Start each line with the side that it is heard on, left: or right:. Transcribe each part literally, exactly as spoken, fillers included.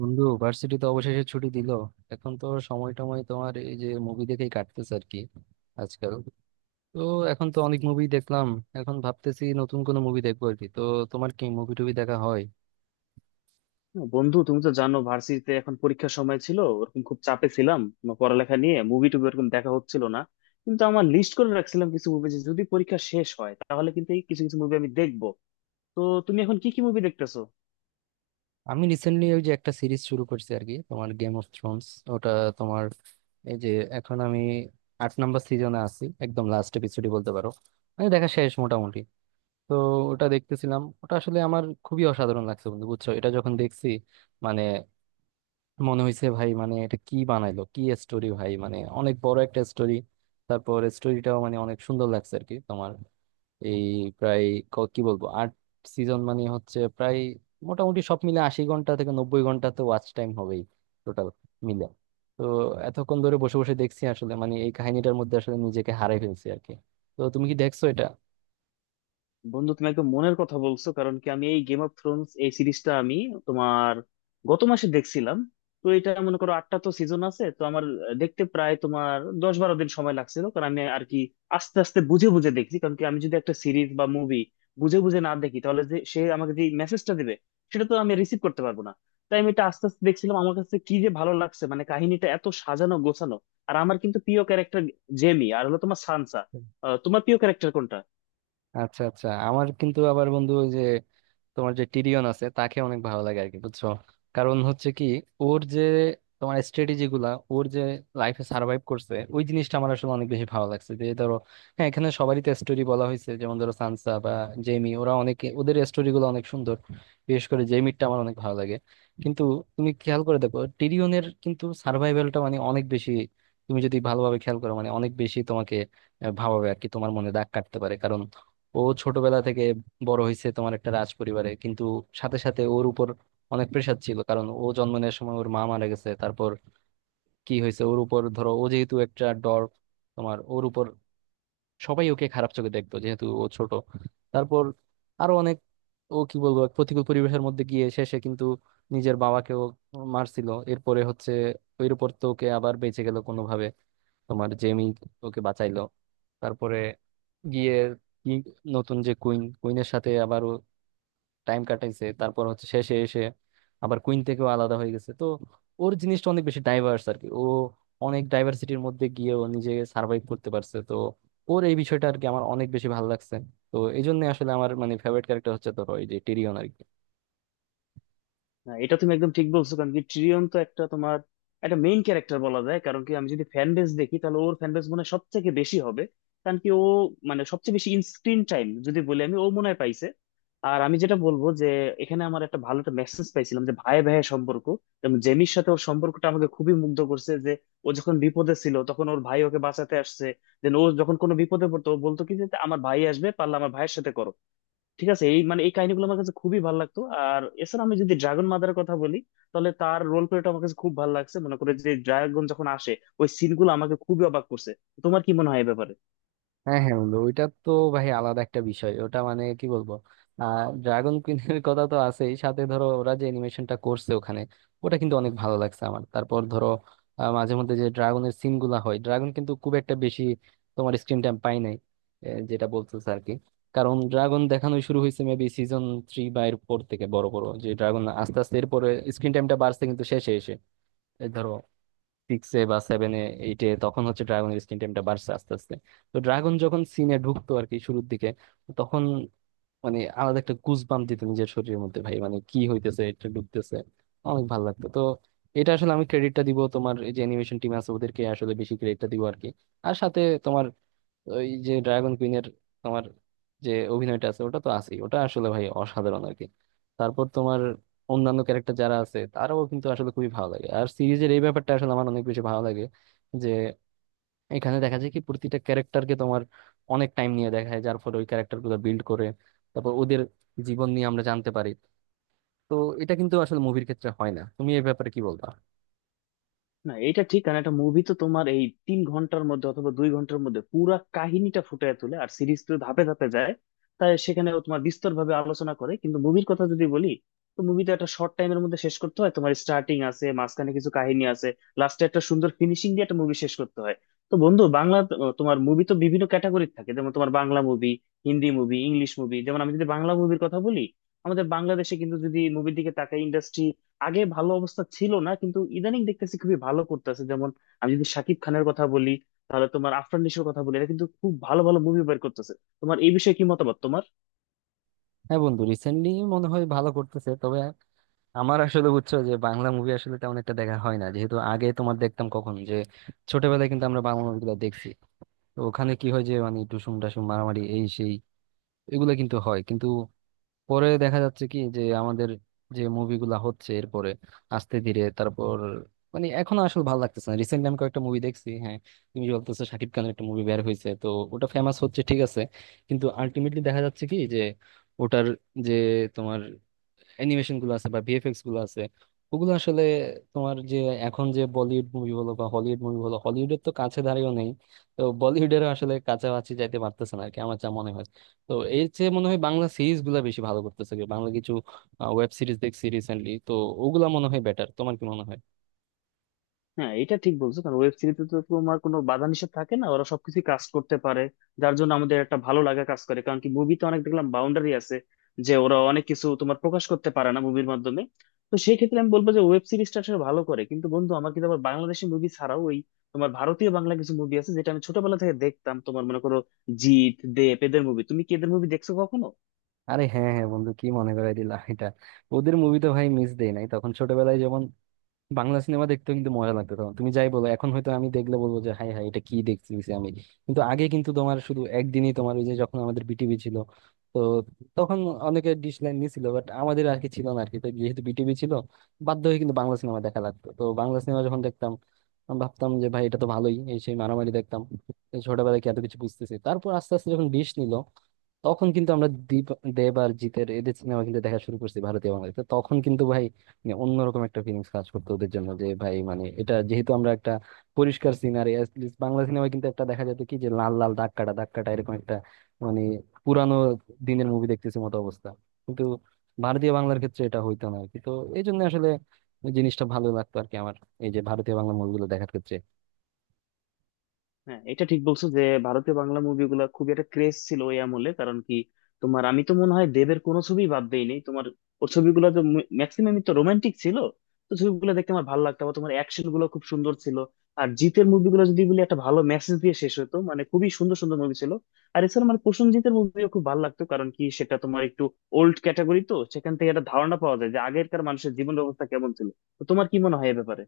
right: বন্ধু, ভার্সিটি তো অবশেষে ছুটি দিল। এখন তো সময় টময় তোমার এই যে মুভি দেখেই কাটতেছে আর কি আজকাল। তো এখন তো অনেক মুভি দেখলাম। এখন ভাবতেছি নতুন কোনো মুভি দেখবো আর কি। তো তোমার কি মুভি টুভি দেখা হয়?
left: না, বন্ধু, তুমি তো জানো ভার্সিটিতে এখন পরীক্ষার সময় ছিল, ওরকম খুব চাপে ছিলাম আমার পড়ালেখা নিয়ে। মুভি টুভি ওরকম দেখা হচ্ছিল না। কিন্তু আমার লিস্ট করে রাখছিলাম কিছু মুভি, যে যদি পরীক্ষা শেষ হয় তাহলে কিন্তু এই কিছু কিছু মুভি আমি দেখবো। তো তুমি এখন কি কি মুভি দেখতেছো?
right: আমি রিসেন্টলি ওই যে একটা সিরিজ শুরু করছি আর কি, তোমার গেম অফ থ্রোনস। ওটা তোমার এই যে এখন আমি আট নাম্বার সিজনে আছি, একদম লাস্ট এপিসোডই বলতে পারো, মানে দেখা শেষ মোটামুটি। তো ওটা দেখতেছিলাম। ওটা আসলে আমার খুবই অসাধারণ লাগছে বন্ধু, বুঝছো? এটা যখন দেখছি, মানে মনে হয়েছে ভাই, মানে এটা কি বানাইলো, কি স্টোরি ভাই, মানে অনেক বড় একটা স্টোরি। তারপর স্টোরিটাও মানে অনেক সুন্দর লাগছে আর কি তোমার। এই প্রায় ক- কি বলবো, আট সিজন মানে হচ্ছে প্রায় মোটামুটি সব মিলে আশি ঘন্টা থেকে নব্বই ঘন্টা তো ওয়াচ টাইম হবেই টোটাল মিলে। তো এতক্ষণ ধরে বসে বসে দেখছি আসলে, মানে এই কাহিনীটার মধ্যে আসলে নিজেকে হারাই ফেলছি আর কি। তো তুমি কি দেখছো এটা?
left: বন্ধু, তুমি একদম মনের কথা বলছো। কারণ কি আমি এই গেম অফ থ্রোনস এই সিরিজটা আমি তোমার গত মাসে দেখছিলাম। তো এটা মনে করো আটটা তো সিজন আছে, তো আমার দেখতে প্রায় তোমার দশ বারো দিন সময় লাগছিল। কারণ আমি আর কি আস্তে আস্তে বুঝে বুঝে দেখছি। কারণ কি আমি যদি একটা সিরিজ বা মুভি বুঝে বুঝে না দেখি তাহলে যে সে আমাকে যে মেসেজটা দেবে সেটা তো আমি রিসিভ করতে পারবো না। তাই আমি এটা আস্তে আস্তে দেখছিলাম। আমার কাছে কি যে ভালো লাগছে, মানে কাহিনীটা এত সাজানো গোছানো। আর আমার কিন্তু প্রিয় ক্যারেক্টার জেমি আর হলো তোমার সানসা। আহ, তোমার প্রিয় ক্যারেক্টার কোনটা?
right: আচ্ছা আচ্ছা, আমার কিন্তু আবার বন্ধু ওই যে তোমার যে টিরিয়ন আছে তাকে অনেক ভালো লাগে আর কি, বুঝছো? কারণ হচ্ছে কি, ওর যে তোমার স্ট্র্যাটেজি গুলা, ওর যে লাইফে সার্ভাইভ করছে, ওই জিনিসটা আমার আসলে অনেক বেশি ভালো লাগছে। যে ধরো হ্যাঁ, এখানে সবারই তো স্টোরি বলা হয়েছে, যেমন ধরো সানসা বা জেমি, ওরা অনেকে, ওদের স্টোরি গুলো অনেক সুন্দর। বিশেষ করে জেমিরটা আমার অনেক ভালো লাগে। কিন্তু তুমি খেয়াল করে দেখো, টিরিয়নের কিন্তু সার্ভাইভালটা মানে অনেক বেশি। তুমি যদি ভালোভাবে খেয়াল করো মানে অনেক বেশি তোমাকে আহ, ভাবাবে আর কি, তোমার মনে দাগ কাটতে পারে। ও ছোটবেলা থেকে বড় হয়েছে তোমার একটা রাজ পরিবারে, কিন্তু সাথে সাথে ওর উপর অনেক প্রেশার ছিল, কারণ ও জন্ম নেওয়ার সময় ওর মা মারা গেছে। তারপর কি হয়েছে ওর উপর, ধরো ও যেহেতু একটা ডর, তোমার ওর উপর সবাই ওকে খারাপ চোখে দেখতো যেহেতু ও ছোট। তারপর আরো অনেক, ও কি বলবো, এক প্রতিকূল পরিবেশের মধ্যে গিয়ে শেষে কিন্তু নিজের বাবাকেও মারছিল। এরপরে হচ্ছে ওর উপর, তো ওকে আবার বেঁচে গেল কোনোভাবে, তোমার জেমি ওকে বাঁচাইলো। তারপরে গিয়ে কি, নতুন যে কুইন, কুইনের সাথে আবারও টাইম কাটাইছে, তারপর হচ্ছে শেষে এসে আবার কুইন থেকেও আলাদা হয়ে গেছে। তো ওর জিনিসটা অনেক বেশি ডাইভার্স আর কি। ও অনেক ডাইভার্সিটির মধ্যে গিয়ে ও নিজে সার্ভাইভ করতে পারছে। তো ওর এই বিষয়টা আর কি আমার অনেক বেশি ভালো লাগছে। তো এই জন্য আসলে আমার মানে ফেভারিট ক্যারেক্টার হচ্ছে ধরো এই যে টিরিয়ন আর কি।
left: না, এটা তুমি একদম ঠিক বলছো। কারণ কি ট্রিয়ন তো একটা তোমার একটা মেইন ক্যারেক্টার বলা যায়। কারণ কি আমি যদি ফ্যান বেস দেখি তাহলে ওর ফ্যান বেস মনে হয় সবথেকে বেশি হবে। কারণ কি ও মানে সবচেয়ে বেশি স্ক্রিন টাইম যদি বলি আমি, ও মনে হয় পাইছে। আর আমি যেটা বলবো যে এখানে আমার একটা ভালো একটা মেসেজ পাইছিলাম, যে ভাই ভাইয়ের সম্পর্ক। যেমন জেমির সাথে ওর সম্পর্কটা আমাকে খুবই মুগ্ধ করছে। যে ও যখন বিপদে ছিল তখন ওর ভাই ওকে বাঁচাতে আসছে। দেন ও যখন কোনো বিপদে পড়তো ও বলতো কি যে আমার ভাই আসবে, পারলে আমার ভাইয়ের সাথে করো ঠিক আছে। এই মানে এই কাহিনীগুলো আমার কাছে খুবই ভালো লাগতো। আর এছাড়া আমি যদি ড্রাগন মাদারের কথা বলি তাহলে তার রোল প্লেটা আমার কাছে খুব ভালো লাগছে। মনে করে যে ড্রাগন যখন আসে ওই সিনগুলো আমাকে খুবই অবাক করছে। তোমার কি মনে হয় এ ব্যাপারে?
right: হ্যাঁ হ্যাঁ বন্ধু, ওইটা তো ভাই আলাদা একটা বিষয়। ওটা মানে কি বলবো, আহ ড্রাগন কুইনের কথা তো আছেই, সাথে ধরো ওরা যে অ্যানিমেশনটা করছে ওখানে, ওটা কিন্তু অনেক ভালো লাগছে আমার। তারপর ধরো আহ, মাঝে মধ্যে যে ড্রাগনের সিন গুলা হয়, ড্রাগন কিন্তু খুব একটা বেশি তোমার স্ক্রিন টাইম পাই নাই, এ, যেটা বলতেছে আর কি। কারণ ড্রাগন দেখানো শুরু হয়েছে মেবি সিজন থ্রি বা এর পর থেকে। বড় বড় যে ড্রাগন, আস্তে আস্তে এরপরে স্ক্রিন টাইমটা বাড়ছে। কিন্তু শেষে এসে এই ধরো সিক্সে বা সেভেনে এইটে তখন হচ্ছে ড্রাগনের স্ক্রিন টাইমটা বাড়ছে আস্তে আস্তে। তো ড্রাগন যখন সিনে ঢুকতো আর কি শুরুর দিকে, তখন মানে আলাদা একটা গুজবাম দিত নিজের শরীরের মধ্যে, ভাই মানে কি হইতেছে, এটা ঢুকতেছে, অনেক ভালো লাগতো। তো এটা আসলে আমি ক্রেডিটটা দিব তোমার এই যে অ্যানিমেশন টিম আছে ওদেরকে, আসলে বেশি ক্রেডিটটা দিব আর কি। আর সাথে তোমার ওই যে ড্রাগন কুইনের তোমার যে অভিনয়টা আছে ওটা তো আছেই, ওটা আসলে ভাই অসাধারণ আর কি। তারপর তোমার অন্যান্য ক্যারেক্টার যারা আছে, তারাও কিন্তু আসলে খুবই ভালো লাগে। আর সিরিজের এই ব্যাপারটা আসলে আমার অনেক বেশি ভালো লাগে, যে এখানে দেখা যায় কি প্রতিটা ক্যারেক্টারকে তোমার অনেক টাইম নিয়ে দেখায়, যার ফলে ওই ক্যারেক্টার গুলো বিল্ড করে। তারপর ওদের জীবন নিয়ে আমরা জানতে পারি। তো এটা কিন্তু আসলে মুভির ক্ষেত্রে হয় না। তুমি এই ব্যাপারে কি বলবা?
left: না, এটা ঠিক। কারণ একটা মুভি তো তোমার এই তিন ঘন্টার মধ্যে অথবা দুই ঘন্টার মধ্যে পুরা কাহিনীটা ফুটিয়ে তোলে, আর সিরিজ তো ধাপে ধাপে যায়। তাই সেখানে ও তোমার বিস্তর ভাবে আলোচনা করে। কিন্তু মুভির কথা যদি বলি, তো মুভি তো একটা শর্ট টাইমের মধ্যে শেষ করতে হয়। তোমার স্টার্টিং আছে, মাঝখানে কিছু কাহিনী আছে, লাস্টে একটা সুন্দর ফিনিশিং দিয়ে একটা মুভি শেষ করতে হয়। তো বন্ধু, বাংলা আহ, তোমার মুভি তো বিভিন্ন ক্যাটাগরি থাকে, যেমন তোমার Bangla movie, Hindi movie, English movie. যেমন আমি যদি বাংলা মুভির কথা বলি, আমাদের বাংলাদেশে কিন্তু যদি মুভির দিকে তাকাই, ইন্ডাস্ট্রি আগে ভালো অবস্থা ছিল না, কিন্তু ইদানিং দেখতেছি খুবই ভালো করতেছে। যেমন আমি যদি শাকিব খানের কথা বলি, তাহলে তোমার আফরান নিশোর কথা বলি, এরা কিন্তু খুব ভালো ভালো মুভি বের করতেছে। তোমার এই বিষয়ে কি মতামত তোমার?
right: হ্যাঁ বন্ধু, রিসেন্টলি মনে হয় ভালো করতেছে, তবে আমার আসলে, বুঝছো, যে বাংলা মুভি আসলে তেমন একটা দেখা হয় না। যেহেতু আগে তোমার দেখতাম, কখন যে ছোটবেলায় কিন্তু আমরা বাংলা মুভিগুলো দেখছি। তো ওখানে কি হয় যে, মানে টুসুম টাসুম মারামারি, এই সেই, এগুলো কিন্তু হয়। কিন্তু পরে দেখা যাচ্ছে কি যে আমাদের যে মুভিগুলা হচ্ছে এরপরে আস্তে ধীরে, তারপর মানে এখন আসলে ভালো লাগতেছে না। রিসেন্টলি আমি কয়েকটা মুভি দেখছি, হ্যাঁ। তুমি যে বলতেছো শাকিব খানের একটা মুভি বের হয়েছে, তো ওটা ফেমাস হচ্ছে, ঠিক আছে। কিন্তু আলটিমেটলি দেখা যাচ্ছে কি যে ওটার যে তোমার অ্যানিমেশন গুলো আছে বা ভিএফএক্স গুলো আছে, ওগুলো আসলে তোমার যে এখন যে বলিউড মুভি বলো বা হলিউড মুভি বলো, হলিউডের তো কাছে দাঁড়িয়েও নেই। তো বলিউডেরও আসলে কাছাকাছি যাইতে পারতেছে না আর কি, আমার যা মনে হয়। তো এর চেয়ে মনে হয় বাংলা সিরিজ গুলা বেশি ভালো করতেছে। কি বাংলা কিছু ওয়েব সিরিজ দেখছি রিসেন্টলি, তো ওগুলা মনে হয় বেটার। তোমার কি মনে হয়?
left: হ্যাঁ, এটা ঠিক বলছো। কারণ ওয়েব সিরিজে তো তোমার কোনো বাধা নিষেধ থাকে না, ওরা সবকিছু কাজ করতে পারে। যার জন্য আমাদের একটা ভালো লাগা কাজ করে। কারণ কি মুভিতে অনেক দেখলাম বাউন্ডারি আছে, যে ওরা অনেক কিছু তোমার প্রকাশ করতে পারে না মুভির মাধ্যমে। তো সেই ক্ষেত্রে আমি বলবো যে ওয়েব সিরিজটা আসলে ভালো করে। কিন্তু বন্ধু, আমার কিন্তু আবার বাংলাদেশি মুভি ছাড়াও ওই তোমার ভারতীয় বাংলা কিছু মুভি আছে যেটা আমি ছোটবেলা থেকে দেখতাম। তোমার মনে করো জিত দেব এদের মুভি, তুমি কি এদের মুভি দেখছো কখনো?
right: আরে হ্যাঁ হ্যাঁ বন্ধু, কি মনে করাই দিলা এটা। ওদের মুভি তো ভাই মিস দেই নাই তখন ছোটবেলায়। বাংলা সিনেমা দেখতেও কিন্তু মজা লাগতো তখন, তুমি যাই বলো। এখন হয়তো আমি দেখলে বলবো যে হাই হাই, এটা কি দেখতেছি আমি। কিন্তু আগে কিন্তু তোমার শুধু একদিনই, তোমার ওই যে যখন আমাদের বিটিভি ছিল, তো তখন অনেকে ডিশ লাইন নিছিল, বাট আমাদের আর কি ছিল না আর কি। তো যেহেতু বিটিভি ছিল, বাধ্য হয়ে কিন্তু বাংলা সিনেমা দেখা লাগতো। তো বাংলা সিনেমা যখন দেখতাম, আমি ভাবতাম যে ভাই এটা তো ভালোই, এই সেই মারামারি দেখতাম। এই ছোটবেলায় কি এত কিছু বুঝতেছি। তারপর আস্তে আস্তে যখন ডিশ নিল, তখন কিন্তু আমরা দীপ, দেব আর জিতের এদের সিনেমা কিন্তু দেখা শুরু করছি ভারতীয় বাংলাদেশে। তখন কিন্তু ভাই মানে অন্যরকম একটা ফিলিংস কাজ করতো ওদের জন্য, যে ভাই মানে এটা যেহেতু আমরা একটা পরিষ্কার সিনারি, বাংলা সিনেমায় কিন্তু একটা দেখা যেত কি যে লাল লাল দাগ কাটা দাগ কাটা এরকম একটা, মানে পুরানো দিনের মুভি দেখতেছি মতো অবস্থা। কিন্তু ভারতীয় বাংলার ক্ষেত্রে এটা হইতো না আর কি। তো এই জন্য আসলে ওই জিনিসটা ভালো লাগতো আর কি আমার, এই যে ভারতীয় বাংলা মুভিগুলো দেখার ক্ষেত্রে।
left: হ্যাঁ, এটা ঠিক বলছো যে ভারতীয় বাংলা মুভিগুলো খুবই একটা ক্রেজ ছিল ওই আমলে। কারণ কি তোমার আমি তো মনে হয় দেবের কোনো ছবি বাদ দেইনি। তোমার ওর ছবিগুলো তো ম্যাক্সিমামই তো রোমান্টিক ছিল, তো ছবিগুলো দেখতে আমার ভালো লাগতো। আবার তোমার অ্যাকশন গুলো খুব সুন্দর ছিল। আর জিতের মুভিগুলো যদি বলি, একটা ভালো মেসেজ দিয়ে শেষ হতো, মানে খুবই সুন্দর সুন্দর মুভি ছিল। আর এছাড়া মানে প্রসেনজিতের মুভিও খুব ভালো লাগতো। কারণ কি সেটা তোমার একটু ওল্ড ক্যাটাগরি, তো সেখান থেকে একটা ধারণা পাওয়া যায় যে আগেরকার মানুষের জীবন ব্যবস্থা কেমন ছিল। তো তোমার কি মনে হয় এ ব্যাপারে?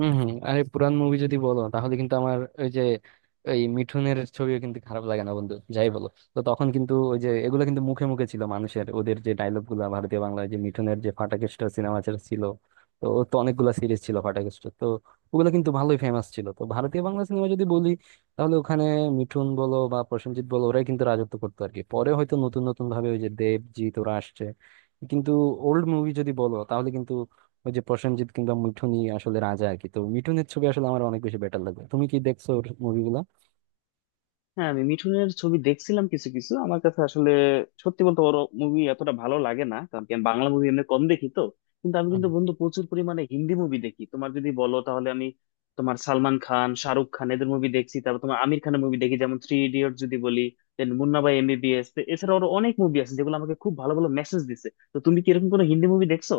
right: হম হম, আরে পুরান মুভি যদি বলো তাহলে কিন্তু আমার ওই যে এই মিঠুনের ছবিও কিন্তু খারাপ লাগে না বন্ধু, যাই বলো। তো তখন কিন্তু ওই যে এগুলো কিন্তু মুখে মুখে ছিল মানুষের, ওদের যে ডায়লগ গুলা, ভারতীয় বাংলায় যে মিঠুনের যে ফাটাকেস্ট সিনেমা ছিল, তো ওর তো অনেকগুলা সিরিজ ছিল ফাটাকেস্ট। তো ওগুলো কিন্তু ভালোই ফেমাস ছিল। তো ভারতীয় বাংলা সিনেমা যদি বলি, তাহলে ওখানে মিঠুন বলো বা প্রসেনজিৎ বলো, ওরাই কিন্তু রাজত্ব করতো আর কি। পরে হয়তো নতুন নতুন ভাবে ওই যে দেবজিৎ ওরা আসছে। কিন্তু ওল্ড মুভি যদি বলো তাহলে কিন্তু ওই যে প্রসেনজিৎ কিংবা মিঠুনই আসলে রাজা আর কি। তো মিঠুনের ছবি আসলে আমার অনেক বেশি বেটার লাগে। তুমি কি দেখছো ওর মুভিগুলা?
left: হ্যাঁ, আমি মিঠুনের ছবি দেখছিলাম কিছু কিছু। আমার কাছে আসলে সত্যি বলতে ওর মুভি এতটা ভালো লাগে না। কারণ কি আমি বাংলা মুভি এমনি কম দেখি। তো কিন্তু আমি কিন্তু বন্ধু প্রচুর পরিমাণে হিন্দি মুভি দেখি। তোমার যদি বলো তাহলে আমি তোমার সালমান খান, শাহরুখ খান এদের মুভি দেখছি। তারপর তোমার আমির খানের মুভি দেখি, যেমন থ্রি ইডিয়ট যদি বলি, দেন মুন্না ভাই এমবিবিএস। এছাড়া আরো অনেক মুভি আছে যেগুলো আমাকে খুব ভালো ভালো মেসেজ দিছে। তো তুমি কি এরকম কোনো হিন্দি মুভি দেখছো?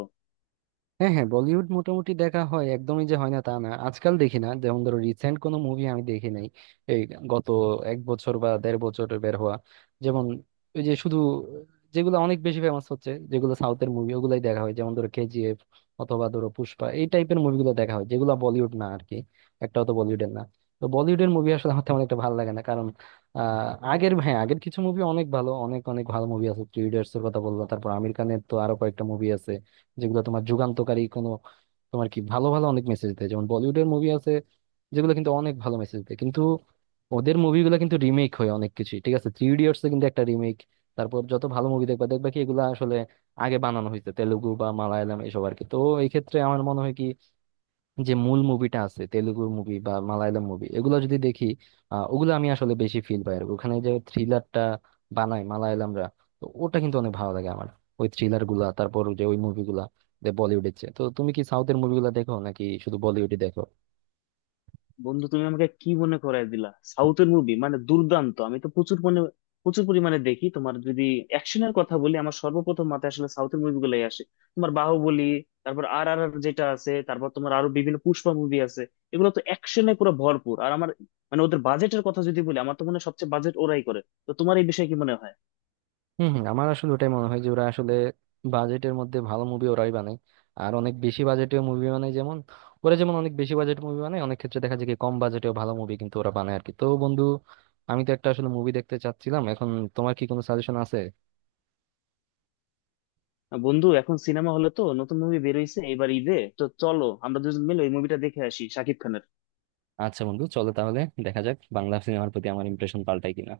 right: হ্যাঁ হ্যাঁ, বলিউড মোটামুটি দেখা হয়, একদমই যে হয় না তা না। আজকাল দেখি না, যেমন ধরো রিসেন্ট কোনো মুভি আমি দেখি নাই, এই গত এক বছর বা দেড় বছর বের হওয়া। যেমন ওই যে শুধু যেগুলো অনেক বেশি ফেমাস হচ্ছে, যেগুলো সাউথের মুভি, ওগুলাই দেখা হয়। যেমন ধরো কেজিএফ অথবা ধরো পুষ্পা, এই টাইপের মুভিগুলো দেখা হয়, যেগুলো বলিউড না আর কি, একটাও তো বলিউডের না। তো বলিউডের মুভি আসলে আমার তেমন একটা ভালো লাগে না। কারণ আহ আগের হ্যাঁ, আগের কিছু মুভি অনেক ভালো, অনেক অনেক ভালো মুভি আছে। থ্রি ইডিয়টস এর কথা বললাম, তারপর আমির খানের তো আরো কয়েকটা মুভি আছে, যেগুলো তোমার যুগান্তকারী কোনো তোমার কি ভালো ভালো অনেক মেসেজ দেয়। যেমন বলিউডের মুভি আছে যেগুলো কিন্তু অনেক ভালো মেসেজ দেয়। কিন্তু ওদের মুভিগুলো কিন্তু রিমেক হয় অনেক কিছু, ঠিক আছে, থ্রি ইডিয়টস কিন্তু একটা রিমেক। তারপর যত ভালো মুভি দেখবা দেখবা কি এগুলো আসলে আগে বানানো হয়েছে তেলুগু বা মালায়ালাম এসব আর কি। তো এই ক্ষেত্রে আমার মনে হয় কি, যে মূল মুভিটা আছে তেলুগু মুভি বা মালায়ালাম মুভি, এগুলো যদি দেখি আহ, ওগুলো আমি আসলে বেশি ফিল পাই আর কি। ওখানে যে থ্রিলারটা বানায় মালায়ালামরা, তো ওটা কিন্তু অনেক ভালো লাগে আমার, ওই থ্রিলার গুলা। তারপর যে ওই মুভিগুলা বলিউডের চেয়ে, তো তুমি কি সাউথের মুভিগুলা দেখো নাকি শুধু বলিউডই দেখো?
left: বন্ধু, তুমি আমাকে কি মনে করায় দিলা। সাউথের মুভি মানে দুর্দান্ত, আমি তো প্রচুর মানে প্রচুর পরিমাণে দেখি। তোমার যদি অ্যাকশনের কথা বলি, আমার সর্বপ্রথম মাথায় আসলে সাউথের মুভিগুলোই আসে। তোমার বাহুবলী, তারপর আর আর আর যেটা আছে, তারপর তোমার আরো বিভিন্ন পুষ্পা মুভি আছে। এগুলো তো অ্যাকশনে পুরো ভরপুর। আর আমার মানে ওদের বাজেটের কথা যদি বলি, আমার তো মনে হয় সবচেয়ে বাজেট ওরাই করে। তো তোমার এই বিষয়ে কি মনে হয়?
right: হম হম, আমার আসলে ওটাই মনে হয় যে ওরা আসলে বাজেটের মধ্যে ভালো মুভি ওরাই বানায়। আর অনেক বেশি বাজেটেও মুভি বানায়। যেমন ওরা যেমন অনেক বেশি বাজেট মুভি বানায়, অনেক ক্ষেত্রে দেখা যায় কি কম বাজেটেও ভালো মুভি কিন্তু ওরা বানায় আর কি। তো বন্ধু, আমি তো একটা আসলে মুভি দেখতে চাচ্ছিলাম এখন, তোমার কি কোনো সাজেশন আছে?
left: বন্ধু, এখন সিনেমা হলে তো নতুন মুভি বেরোইছে, এবার ঈদে তো চলো আমরা দুজন মিলে ওই মুভিটা দেখে আসি শাকিব খানের।
right: আচ্ছা বন্ধু, চলো তাহলে। দেখা যাক বাংলা সিনেমার প্রতি আমার ইমপ্রেশন পাল্টায় কিনা।